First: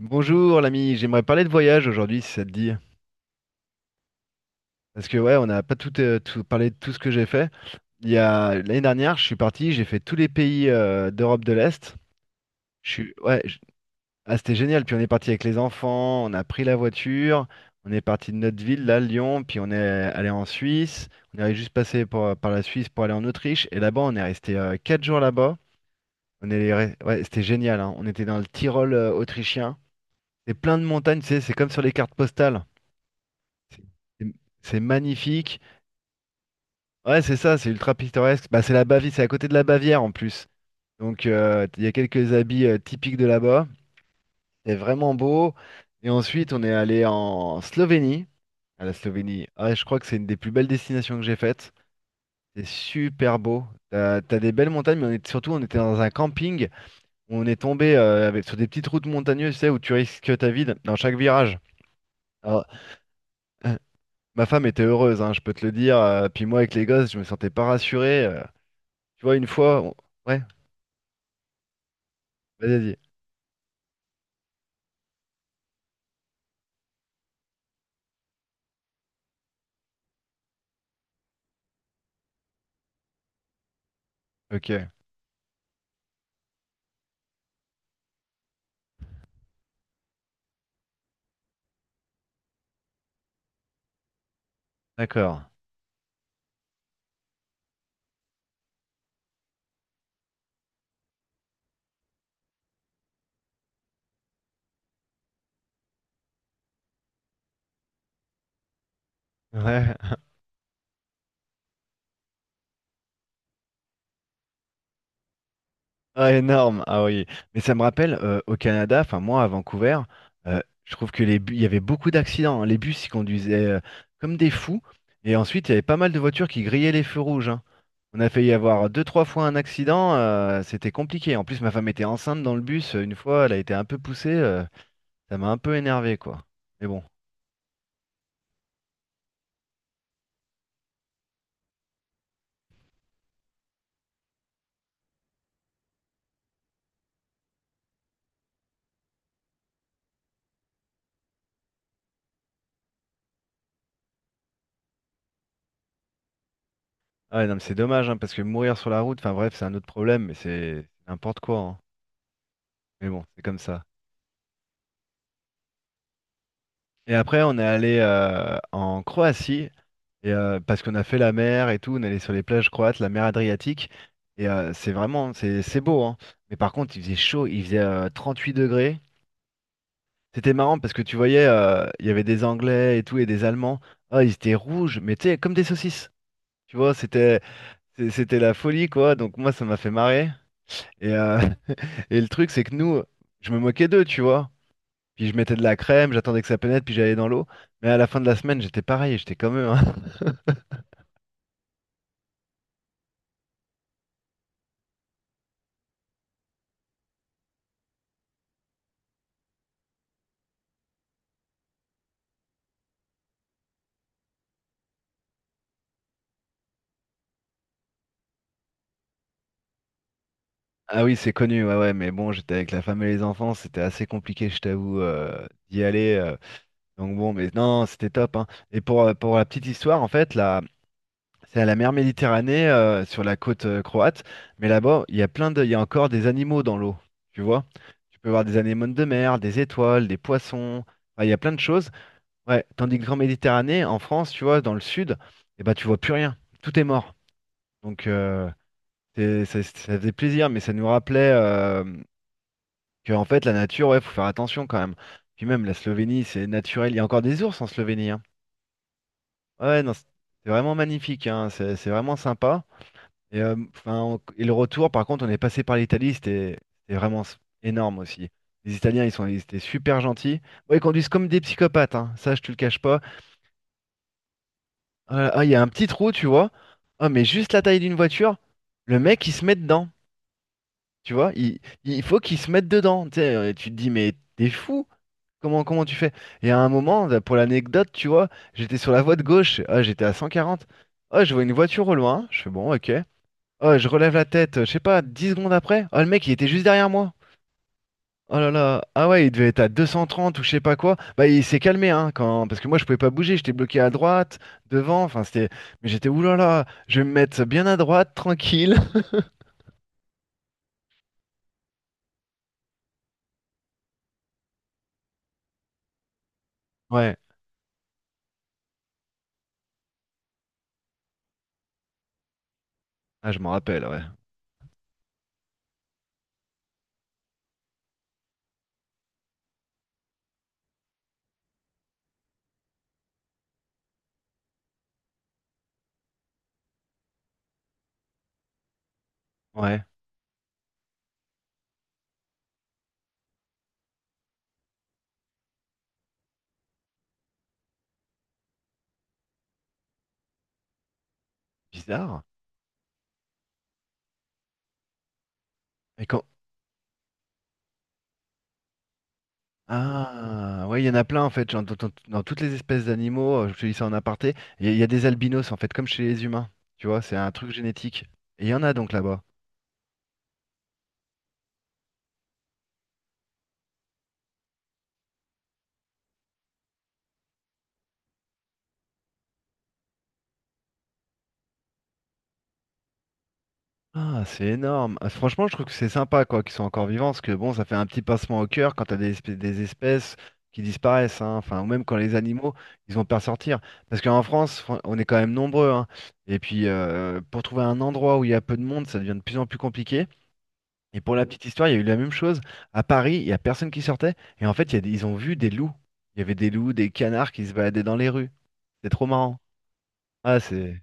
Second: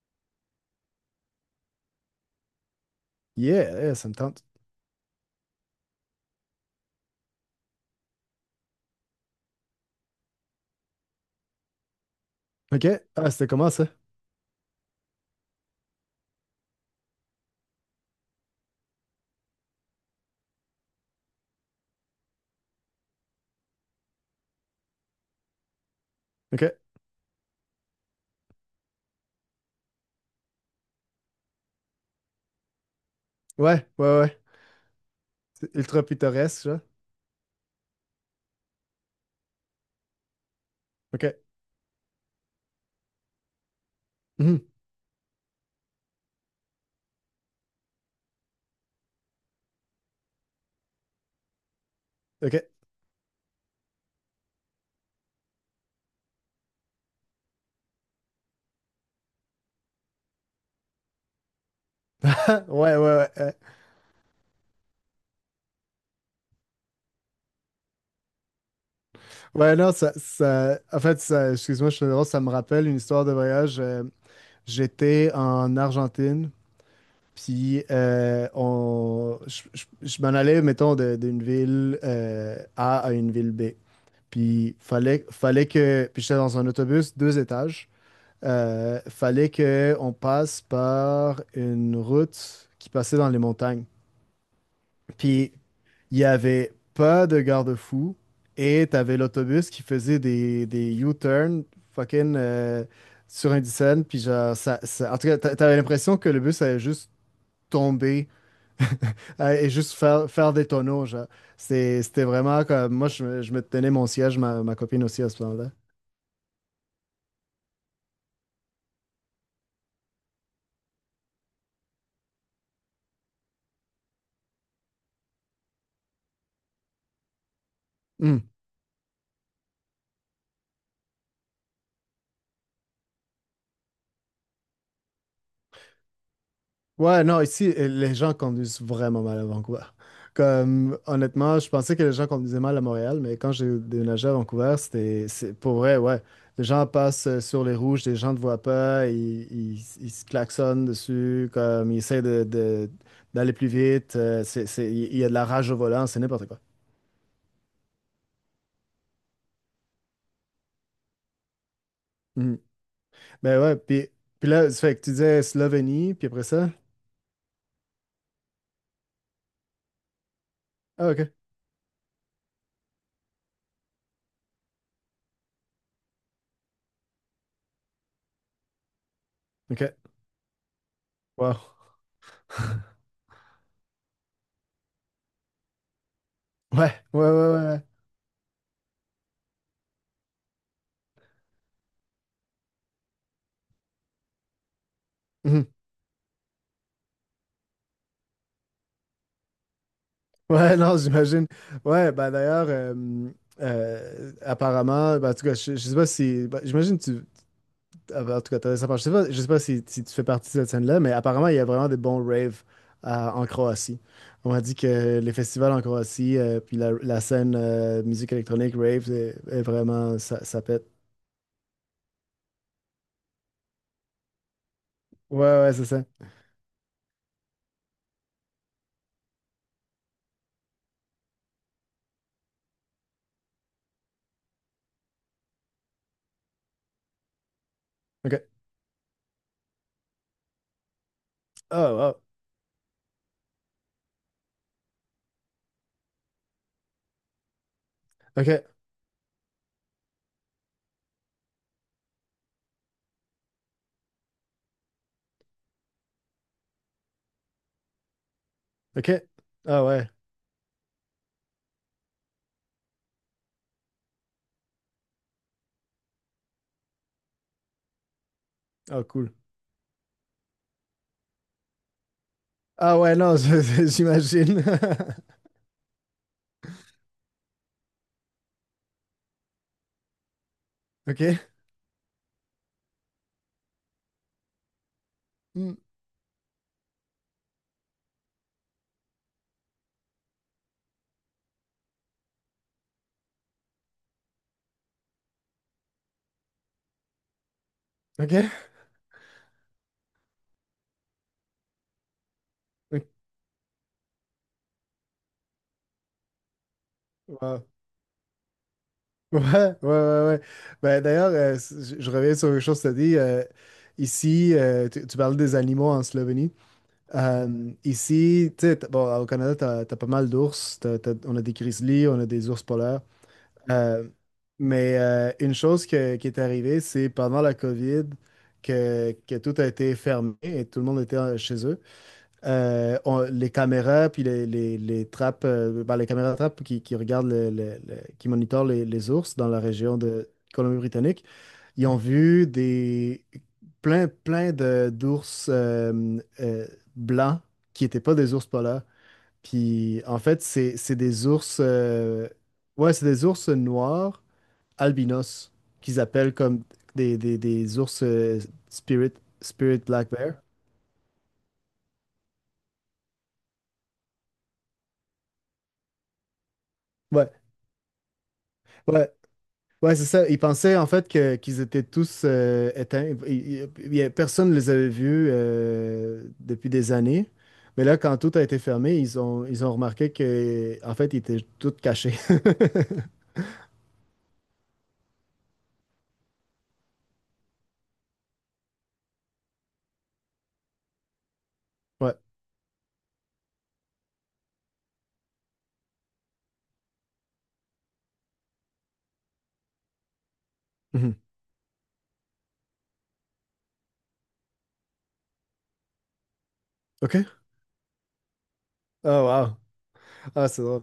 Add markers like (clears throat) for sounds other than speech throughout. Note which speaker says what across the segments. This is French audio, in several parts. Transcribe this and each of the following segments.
Speaker 1: Bonjour l'ami, j'aimerais parler de voyage aujourd'hui si ça te dit.
Speaker 2: Yeah, ça me tente.
Speaker 1: Parce que ouais, on n'a pas tout, parlé de tout ce que j'ai fait. Il y a l'année dernière, je suis parti, j'ai fait tous les pays d'Europe de l'Est.
Speaker 2: OK.
Speaker 1: Je suis
Speaker 2: Ah,
Speaker 1: Ouais.
Speaker 2: c'était
Speaker 1: je-
Speaker 2: comment ça?
Speaker 1: ah, c'était génial. Puis on est parti avec les enfants, on a pris la voiture, on est parti de notre ville, là, Lyon, puis on est allé en Suisse. On est juste passé par la Suisse pour aller en Autriche. Et là-bas, on est resté 4 jours là-bas.
Speaker 2: OK.
Speaker 1: Ouais, c'était génial, hein. On était dans le Tyrol autrichien. C'est plein de montagnes, tu sais, c'est comme sur les cartes postales.
Speaker 2: Ouais, ouais,
Speaker 1: C'est
Speaker 2: ouais.
Speaker 1: c'est magnifique.
Speaker 2: C'est ultra pittoresque, ça.
Speaker 1: Ouais, c'est ça, c'est ultra pittoresque. Bah, c'est la Bavière, c'est à côté de la Bavière en plus. Donc,
Speaker 2: OK.
Speaker 1: il y a quelques habits typiques de là-bas.
Speaker 2: Mhm.
Speaker 1: C'est vraiment beau. Et ensuite, on est allé en Slovénie. À la Slovénie, ah ouais, je crois que c'est une des plus belles destinations que j'ai faites.
Speaker 2: OK.
Speaker 1: C'est super beau. T'as des belles montagnes, mais on est, surtout, on était dans un camping où on est tombé sur des petites routes montagneuses, tu sais, où tu risques ta vie dans chaque virage. Alors,
Speaker 2: (laughs) Ouais, ouais, ouais.
Speaker 1: (clears throat) ma femme était heureuse, hein, je peux te le dire. Puis moi, avec les gosses, je me sentais pas rassuré. Tu vois, une
Speaker 2: Ouais,
Speaker 1: fois,
Speaker 2: non,
Speaker 1: ouais,
Speaker 2: En fait, ça, excuse-moi, je suis drôle, ça me
Speaker 1: vas-y,
Speaker 2: rappelle une
Speaker 1: vas-y.
Speaker 2: histoire de voyage. J'étais en Argentine, puis je m'en allais, mettons, d'une ville A à une ville B.
Speaker 1: Ok,
Speaker 2: Puis fallait. Puis j'étais dans un autobus, deux étages. Fallait qu'on passe par une route qui passait dans les montagnes.
Speaker 1: d'accord.
Speaker 2: Puis il n'y avait pas de garde-fou et tu avais l'autobus qui faisait des U-turns fucking sur Indiana. Puis genre, en tout cas, t'avais l'impression que le bus allait juste tomber (laughs) et juste
Speaker 1: Ouais.
Speaker 2: faire,
Speaker 1: (laughs)
Speaker 2: faire des tonneaux. Genre. C'était vraiment comme. Moi, je me tenais mon siège, ma copine aussi à ce moment-là.
Speaker 1: Ah, énorme. Ah oui. Mais ça me rappelle, au Canada, enfin, moi, à Vancouver, je trouve que les bus, il y avait beaucoup d'accidents, hein. Les bus, ils conduisaient comme des fous. Et ensuite, il y avait pas mal de voitures qui grillaient les feux rouges, hein. On a failli avoir deux, trois fois un accident. C'était compliqué. En plus, ma femme était enceinte dans le bus. Une fois, elle a été un peu poussée. Ça m'a un peu énervé, quoi. Mais bon.
Speaker 2: Ouais, non, ici, les gens conduisent vraiment mal à Vancouver. Comme, honnêtement, je pensais que les gens conduisaient mal à Montréal, mais quand j'ai déménagé à Vancouver, c'est pour vrai, ouais. Les gens passent sur les rouges, les gens ne te voient pas, ils se klaxonnent dessus, comme, ils essaient d'aller plus vite, il y a de la rage au volant, c'est n'importe quoi.
Speaker 1: Ah, ouais, non, mais c'est dommage, hein, parce que mourir sur la route, enfin bref, c'est un autre problème, mais c'est n'importe quoi, hein.
Speaker 2: Mhm.
Speaker 1: Mais bon, c'est comme
Speaker 2: Ben ouais,
Speaker 1: ça.
Speaker 2: puis là, ça fait que tu disais Slovénie, puis après ça?
Speaker 1: Et après, on est allé en Croatie, et parce qu'on a
Speaker 2: Ah,
Speaker 1: fait la
Speaker 2: ok,
Speaker 1: mer et tout, on est allé sur les plages croates, la mer Adriatique, et c'est vraiment, c'est beau, hein. Mais par contre, il faisait chaud, il faisait 38 degrés.
Speaker 2: ok.
Speaker 1: C'était marrant parce que tu voyais,
Speaker 2: Wow.
Speaker 1: il y avait des Anglais et tout, et des Allemands. Ah, ils étaient rouges, mais tu sais, comme des saucisses. Tu
Speaker 2: Ouais,
Speaker 1: vois,
Speaker 2: ouais, ouais,
Speaker 1: c'était
Speaker 2: ouais. Ouais.
Speaker 1: c'est- c'était la folie, quoi. Donc moi, ça m'a fait marrer. Et, euh, (laughs) et le truc, c'est que nous, je me moquais d'eux, tu vois. Puis je mettais de
Speaker 2: Mm-hmm.
Speaker 1: la crème, j'attendais que ça pénètre, puis j'allais dans l'eau. Mais à la fin de la semaine, j'étais pareil, j'étais comme eux, hein. (laughs)
Speaker 2: Ouais, non, j'imagine. Ouais, ben d'ailleurs, apparemment, ben, en tout cas, je sais pas si. Ben, j'imagine que tu. Ah, ben, en tout cas, t'as ça, je sais pas si, si tu fais partie de cette scène-là, mais apparemment, il y a vraiment des bons raves en Croatie. On m'a dit que les festivals en Croatie, puis la scène musique électronique, rave, est vraiment. Ça pète.
Speaker 1: Ah oui, c'est connu, ouais, ouais, mais bon, j'étais avec la femme et les enfants, c'était assez compliqué, je t'avoue,
Speaker 2: Ouais, ouais,
Speaker 1: d'y
Speaker 2: c'est ça.
Speaker 1: aller. Donc bon, mais non, c'était top, hein. Et pour la petite histoire, en fait, là, c'est à la mer Méditerranée, sur la côte croate, mais là-bas, il y a encore des animaux dans l'eau, tu vois. Tu peux voir
Speaker 2: OK.
Speaker 1: des anémones de mer, des étoiles, des poissons. Enfin, il y a plein de choses.
Speaker 2: Oh, wow.
Speaker 1: Ouais, tandis que Grand Méditerranée, en France, tu vois, dans le sud, eh ben, tu vois plus rien. Tout est mort. Donc,
Speaker 2: OK.
Speaker 1: ça faisait plaisir, mais ça nous rappelait que, en fait, la nature, ouais, faut faire attention quand même. Puis même, la Slovénie, c'est naturel. Il y a encore des ours en Slovénie, hein.
Speaker 2: OK.
Speaker 1: Ouais, ouais,
Speaker 2: Ah,
Speaker 1: non, c'est
Speaker 2: ouais.
Speaker 1: c'est vraiment magnifique, hein. C'est vraiment sympa. Enfin, et le retour, par contre, on est passé par l'Italie, c'était vraiment énorme aussi. Les
Speaker 2: Oh,
Speaker 1: Italiens,
Speaker 2: cool.
Speaker 1: ils étaient super gentils. Bon, ils conduisent comme des psychopathes, hein. Ça, je te le cache
Speaker 2: Ah,
Speaker 1: pas.
Speaker 2: ouais, non, (laughs) j'imagine.
Speaker 1: Ah, il y a un petit trou, tu vois. Ah, mais juste la taille d'une voiture, le mec, il se met dedans.
Speaker 2: (laughs)
Speaker 1: Tu vois,
Speaker 2: OK.
Speaker 1: il faut qu'il se mette dedans. Tu sais, tu te dis, mais t'es fou? Comment,
Speaker 2: Hmm.
Speaker 1: comment tu fais? Et à un moment, là, pour l'anecdote, tu vois, j'étais sur la voie de gauche. Ah, j'étais à 140. Ah, je vois une voiture au loin. Je fais, bon, ok. Ah, je relève la tête, je sais pas, 10 secondes après. Ah, le mec, il était juste derrière moi.
Speaker 2: OK.
Speaker 1: Oh là là, ah ouais, il devait être à 230 ou je sais pas quoi. Bah il s'est calmé, hein, quand parce que moi je pouvais
Speaker 2: OK.
Speaker 1: pas bouger, j'étais bloqué à droite, devant, enfin c'était mais j'étais ouh là là, je vais me mettre
Speaker 2: Ouais,
Speaker 1: bien à droite, tranquille.
Speaker 2: (laughs) ouais, ouais, ouais. Ouais. Ben, d'ailleurs, je reviens sur une chose que tu as dit. Ici, tu parles des animaux en Slovénie.
Speaker 1: (laughs) Ouais,
Speaker 2: Ici, tu sais, bon, au Canada, tu as, pas mal d'ours. On a des grizzlies, on a des ours polaires.
Speaker 1: ah je m'en rappelle, ouais.
Speaker 2: Euh, mais une chose qui est arrivée, c'est pendant la COVID que tout a été fermé et tout le monde était chez eux les caméras, puis les trappes, ben, les caméras trappes qui regardent, qui monitorent les ours dans la
Speaker 1: Ouais,
Speaker 2: région de Colombie-Britannique, ils ont vu plein d'ours blancs qui n'étaient pas des ours polaires. Puis en fait, c'est des ours,
Speaker 1: bizarre.
Speaker 2: ouais, c'est des ours noirs albinos qu'ils
Speaker 1: Et quand
Speaker 2: appellent comme des ours spirit, spirit black bear.
Speaker 1: Ah, ouais, il y en a plein en fait, genre, dans toutes les espèces d'animaux, je te dis ça en aparté, il y a des albinos en fait comme chez les humains, tu vois, c'est un
Speaker 2: Ouais.
Speaker 1: truc génétique. Et il y en a donc
Speaker 2: Ouais,
Speaker 1: là-bas.
Speaker 2: ouais, c'est ça. Ils pensaient en fait que qu'ils étaient tous éteints. Personne ne les avait vus depuis des années. Mais là, quand tout a été fermé, ils ont remarqué que en fait, ils étaient tous cachés. (laughs)
Speaker 1: Ah, c'est énorme. Ah, franchement, je trouve que c'est sympa quoi qu'ils soient encore vivants, parce que bon, ça fait un petit pincement au cœur quand t'as des espèces qui disparaissent, hein. Enfin, ou même quand les
Speaker 2: Ouais.
Speaker 1: animaux, ils ont peur de sortir. Parce qu'en France, on est quand même nombreux, hein. Et puis, pour trouver un endroit où il y a peu de monde, ça devient de plus en plus compliqué. Et pour
Speaker 2: Mhm.
Speaker 1: la petite histoire, il y a eu la même chose. À Paris, il y a personne qui sortait, et en fait, il y a des- ils ont vu des loups. Il y avait des loups, des
Speaker 2: OK.
Speaker 1: canards qui se baladaient dans les rues. C'est trop
Speaker 2: Oh,
Speaker 1: marrant.
Speaker 2: wow.
Speaker 1: Ah,
Speaker 2: Ah, c'est drôle.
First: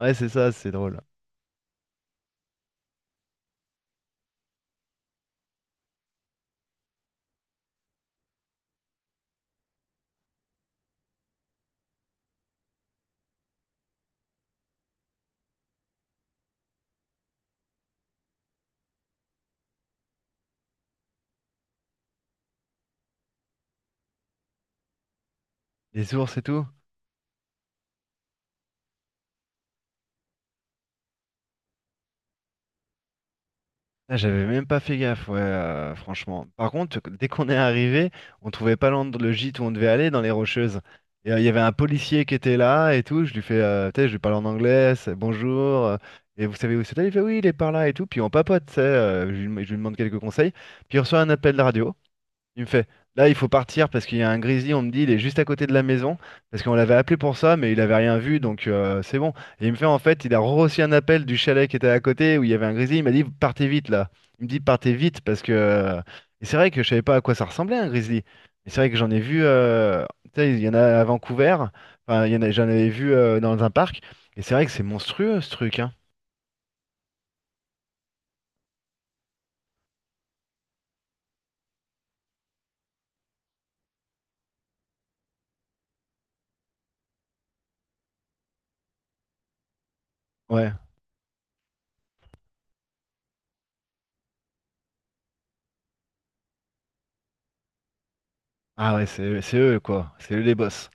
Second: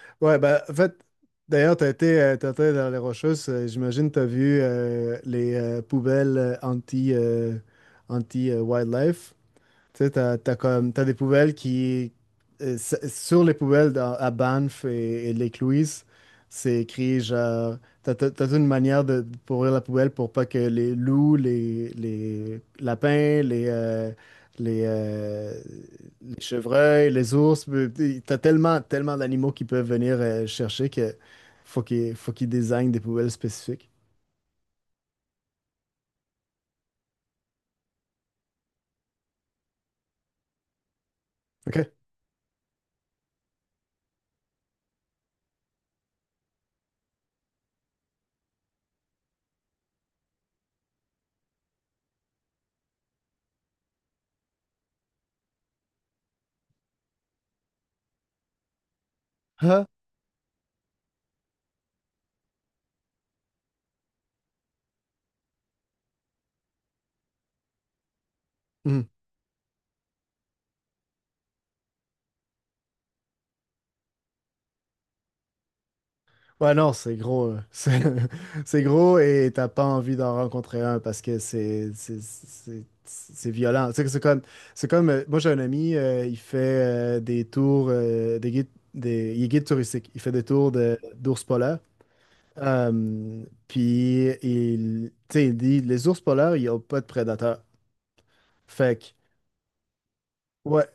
Speaker 1: ouais, c'est
Speaker 2: Ouais,
Speaker 1: ça,
Speaker 2: ben,
Speaker 1: c'est
Speaker 2: en fait,
Speaker 1: drôle.
Speaker 2: d'ailleurs, t'as été dans les Rocheuses. J'imagine t'as vu les poubelles anti-wildlife. Tu sais, t'as des poubelles qui, sur les poubelles à Banff et Lake-Louise, c'est écrit genre, t'as toute une manière pour ouvrir la poubelle pour pas que les loups, les lapins, les, euh,
Speaker 1: Les ours
Speaker 2: les
Speaker 1: et tout.
Speaker 2: chevreuils, les ours, t'as tellement, tellement d'animaux qui peuvent venir chercher que faut qu'ils désignent des poubelles spécifiques.
Speaker 1: Ah, j'avais même pas fait gaffe, ouais, franchement. Par contre, dès qu'on est arrivé, on trouvait pas le gîte où on devait aller dans les Rocheuses. Et il y avait un
Speaker 2: OK.
Speaker 1: policier qui était là et tout. Je lui fais, tu sais, je lui parle en anglais, c'est bonjour. Et vous savez où c'est? Il fait oui, il est par là et tout. Puis on papote, tu sais. Je lui demande quelques conseils. Puis il reçoit un appel de radio. Il me fait, là, il faut partir parce qu'il y a un grizzly, on me dit, il est juste à côté de la maison, parce qu'on l'avait appelé pour ça, mais il avait rien vu, donc c'est bon. Et il me fait,
Speaker 2: Ah.
Speaker 1: en fait, il a reçu un appel du chalet qui était à côté où il y avait un grizzly, il m'a dit, partez vite là. Il me dit, partez vite parce que. Et c'est vrai que je savais pas à quoi ça ressemblait un grizzly. Mais c'est vrai que j'en ai vu, tu sais, il y en a à Vancouver, enfin, il y en a, j'en avais vu dans un parc, et c'est vrai que c'est monstrueux ce truc, hein.
Speaker 2: Ouais, non, c'est gros. (laughs) C'est gros et t'as pas envie d'en rencontrer un parce que c'est violent. Tu sais que c'est comme, moi j'ai un ami, il fait des tours, des guides, il est guide touristique. Il fait des
Speaker 1: Ouais.
Speaker 2: tours de d'ours polaires. Puis tu sais, il dit les ours polaires, ils ont pas de prédateurs.
Speaker 1: Ah
Speaker 2: Fait
Speaker 1: ouais,
Speaker 2: que,
Speaker 1: c'est eux quoi, c'est eux les
Speaker 2: ouais,
Speaker 1: boss.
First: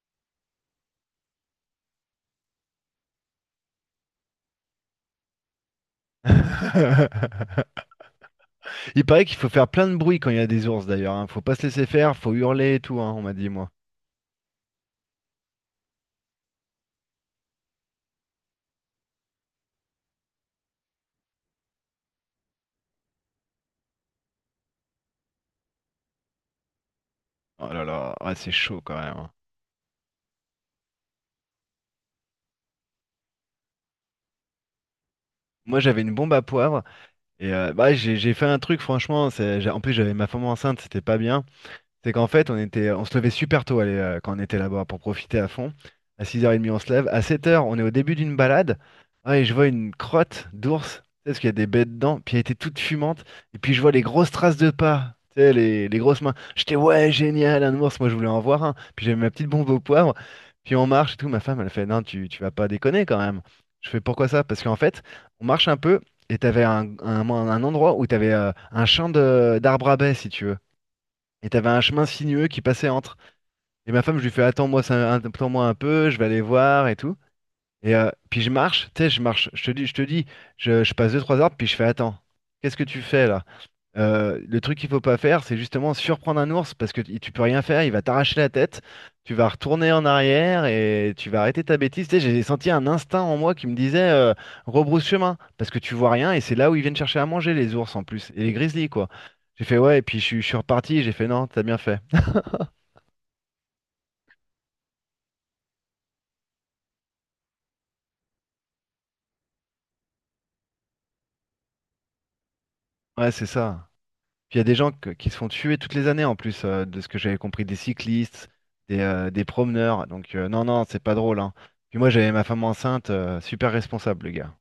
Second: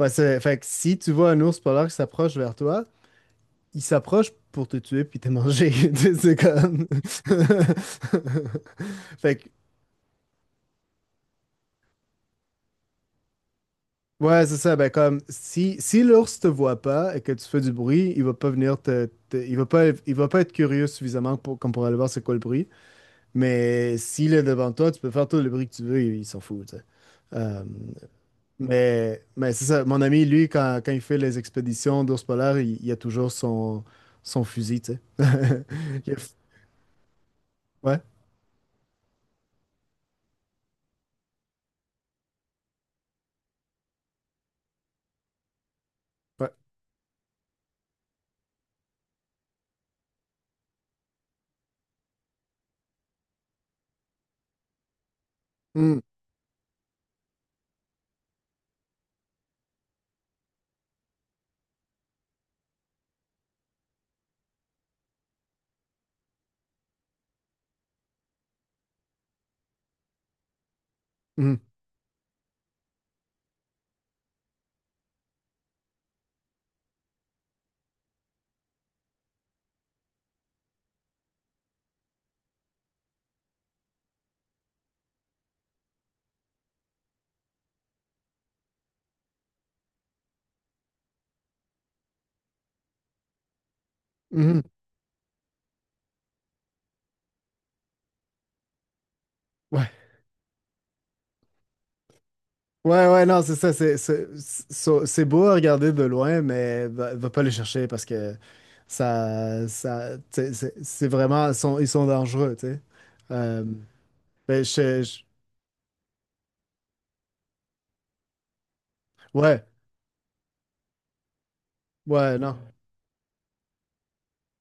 Speaker 2: ouais, fait que si tu vois un ours polaire qui s'approche vers toi, il s'approche pour te tuer puis t'es mangé. (laughs) Tu sais, c'est comme. (laughs)
Speaker 1: (laughs) Il paraît qu'il
Speaker 2: Fait
Speaker 1: faut
Speaker 2: que,
Speaker 1: faire plein de bruit quand il y a des ours d'ailleurs, hein. Faut pas se laisser faire, faut hurler et tout, hein, on m'a dit moi.
Speaker 2: ouais, c'est ça. Ben, comme, si l'ours te voit pas et que tu fais du bruit, il va pas venir il va pas être curieux suffisamment comme pour aller voir c'est quoi le bruit. Mais s'il est devant toi, tu peux faire tout le bruit que tu veux, il s'en fout, tu sais. Euh,
Speaker 1: Oh là là, ouais, c'est chaud quand même,
Speaker 2: mais
Speaker 1: hein.
Speaker 2: mais c'est ça. Mon ami, lui, quand il fait les expéditions d'ours polaires, il a toujours son, fusil, tu sais. (laughs)
Speaker 1: Moi j'avais
Speaker 2: Il
Speaker 1: une
Speaker 2: a-
Speaker 1: bombe à poivre et bah,
Speaker 2: Ouais.
Speaker 1: j'ai fait un truc franchement, en plus j'avais ma femme enceinte, c'était pas bien. C'est qu'en fait, on se levait super tôt allez, quand on était là-bas pour profiter à fond. À
Speaker 2: Ouais.
Speaker 1: 6h30, on se lève. À 7 heures on est au début d'une balade. Ah, et je vois une crotte d'ours. Tu sais, parce qu'il y a des bêtes dedans. Puis elle était toute fumante. Et puis je vois les grosses traces de pas. Tu sais, les
Speaker 2: Mm,
Speaker 1: grosses mains. J'étais, ouais, génial, un ours. Moi, je voulais en voir un. Puis j'avais ma petite bombe au poivre. Puis on marche et tout. Ma femme, elle fait, non, tu vas pas déconner quand même. Je fais, pourquoi ça? Parce qu'en fait, on marche un peu. Et t'avais un endroit où t'avais un champ d'arbres à baies, si tu veux. Et
Speaker 2: mm.
Speaker 1: t'avais un chemin sinueux qui passait entre. Et ma femme, je lui fais attends-moi un peu, je vais aller voir et tout. Et puis je marche, tu sais, je marche, je te dis, je passe deux trois heures, puis je fais attends, qu'est-ce que tu fais là? Le truc qu'il faut pas faire, c'est justement surprendre un ours parce que tu peux rien faire, il va t'arracher la tête, tu vas retourner en arrière et tu vas arrêter ta bêtise. Tu sais, j'ai senti un instinct en moi qui me disait
Speaker 2: Mhm.
Speaker 1: rebrousse chemin parce que tu vois rien et c'est là où ils viennent chercher à manger les ours en plus et les grizzlies quoi. J'ai fait
Speaker 2: Ouais.
Speaker 1: ouais, et puis je suis reparti, j'ai fait non, t'as bien fait.
Speaker 2: Ouais, ouais, non, c'est ça. C'est beau à regarder de loin, mais va pas les chercher parce que tu sais, c'est vraiment, ils sont dangereux, tu sais.
Speaker 1: Ouais, c'est
Speaker 2: Euh,
Speaker 1: ça. Puis il y
Speaker 2: ben,
Speaker 1: a des gens qui se font tuer toutes les années en plus, de ce que j'avais compris, des cyclistes, des
Speaker 2: ouais,
Speaker 1: promeneurs. Donc non, non, c'est pas drôle, hein. Puis moi j'avais
Speaker 2: ouais,
Speaker 1: ma
Speaker 2: non.
Speaker 1: femme enceinte, super responsable, le gars.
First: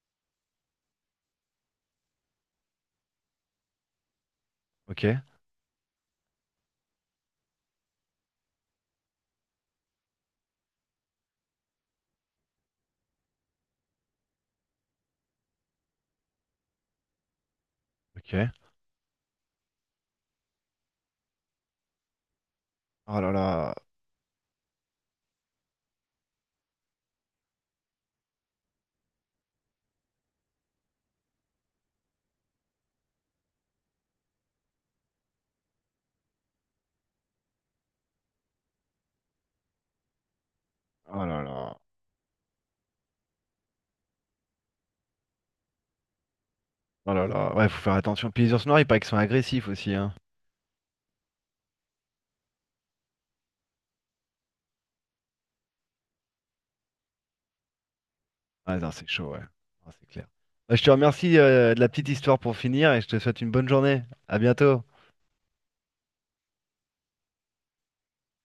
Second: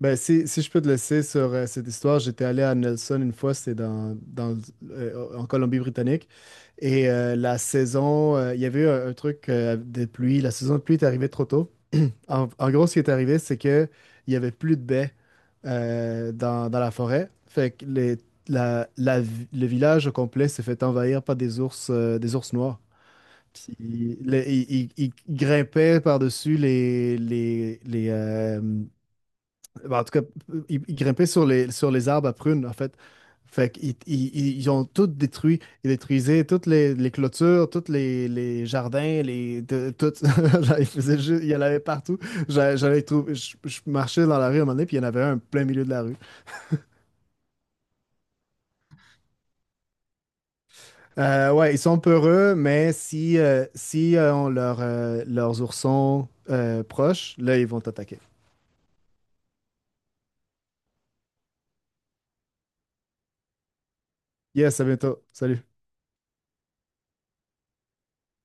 Speaker 2: Ben, si je peux te laisser sur cette histoire, j'étais allé à Nelson une fois, c'était
Speaker 1: Ok?
Speaker 2: en Colombie-Britannique. Et la saison, il y avait eu un truc de pluie. La saison de pluie est arrivée trop tôt. En gros, ce qui est arrivé, c'est que il y avait plus de baies dans la forêt. Fait que
Speaker 1: Ok.
Speaker 2: le village au complet s'est fait envahir par des ours noirs.
Speaker 1: Oh là là.
Speaker 2: Puis, Ils grimpaient par-dessus ben, en tout cas, ils grimpaient sur les arbres à prunes, en fait. Fait qu'ils ils, ils- ils ont tout détruit. Ils détruisaient toutes les clôtures, tous les jardins, tout. (laughs) Genre, ils faisaient
Speaker 1: Oh là
Speaker 2: juste, il y en
Speaker 1: là.
Speaker 2: avait partout. Je marchais dans la rue à un moment donné, puis il y en avait un en plein milieu de la rue.
Speaker 1: Oh là là. Ouais, faut faire attention. Puis les ours noirs, il paraît qu'ils sont agressifs aussi, hein.
Speaker 2: Ouais, ils sont peureux, mais si on leurs oursons proches, là, ils vont t'attaquer.
Speaker 1: Ah non, c'est chaud, ouais. Ah, c'est clair. Bah, je te remercie, de la petite histoire pour finir et je te souhaite une bonne journée. À
Speaker 2: Yes,
Speaker 1: bientôt.
Speaker 2: à bientôt. Salut.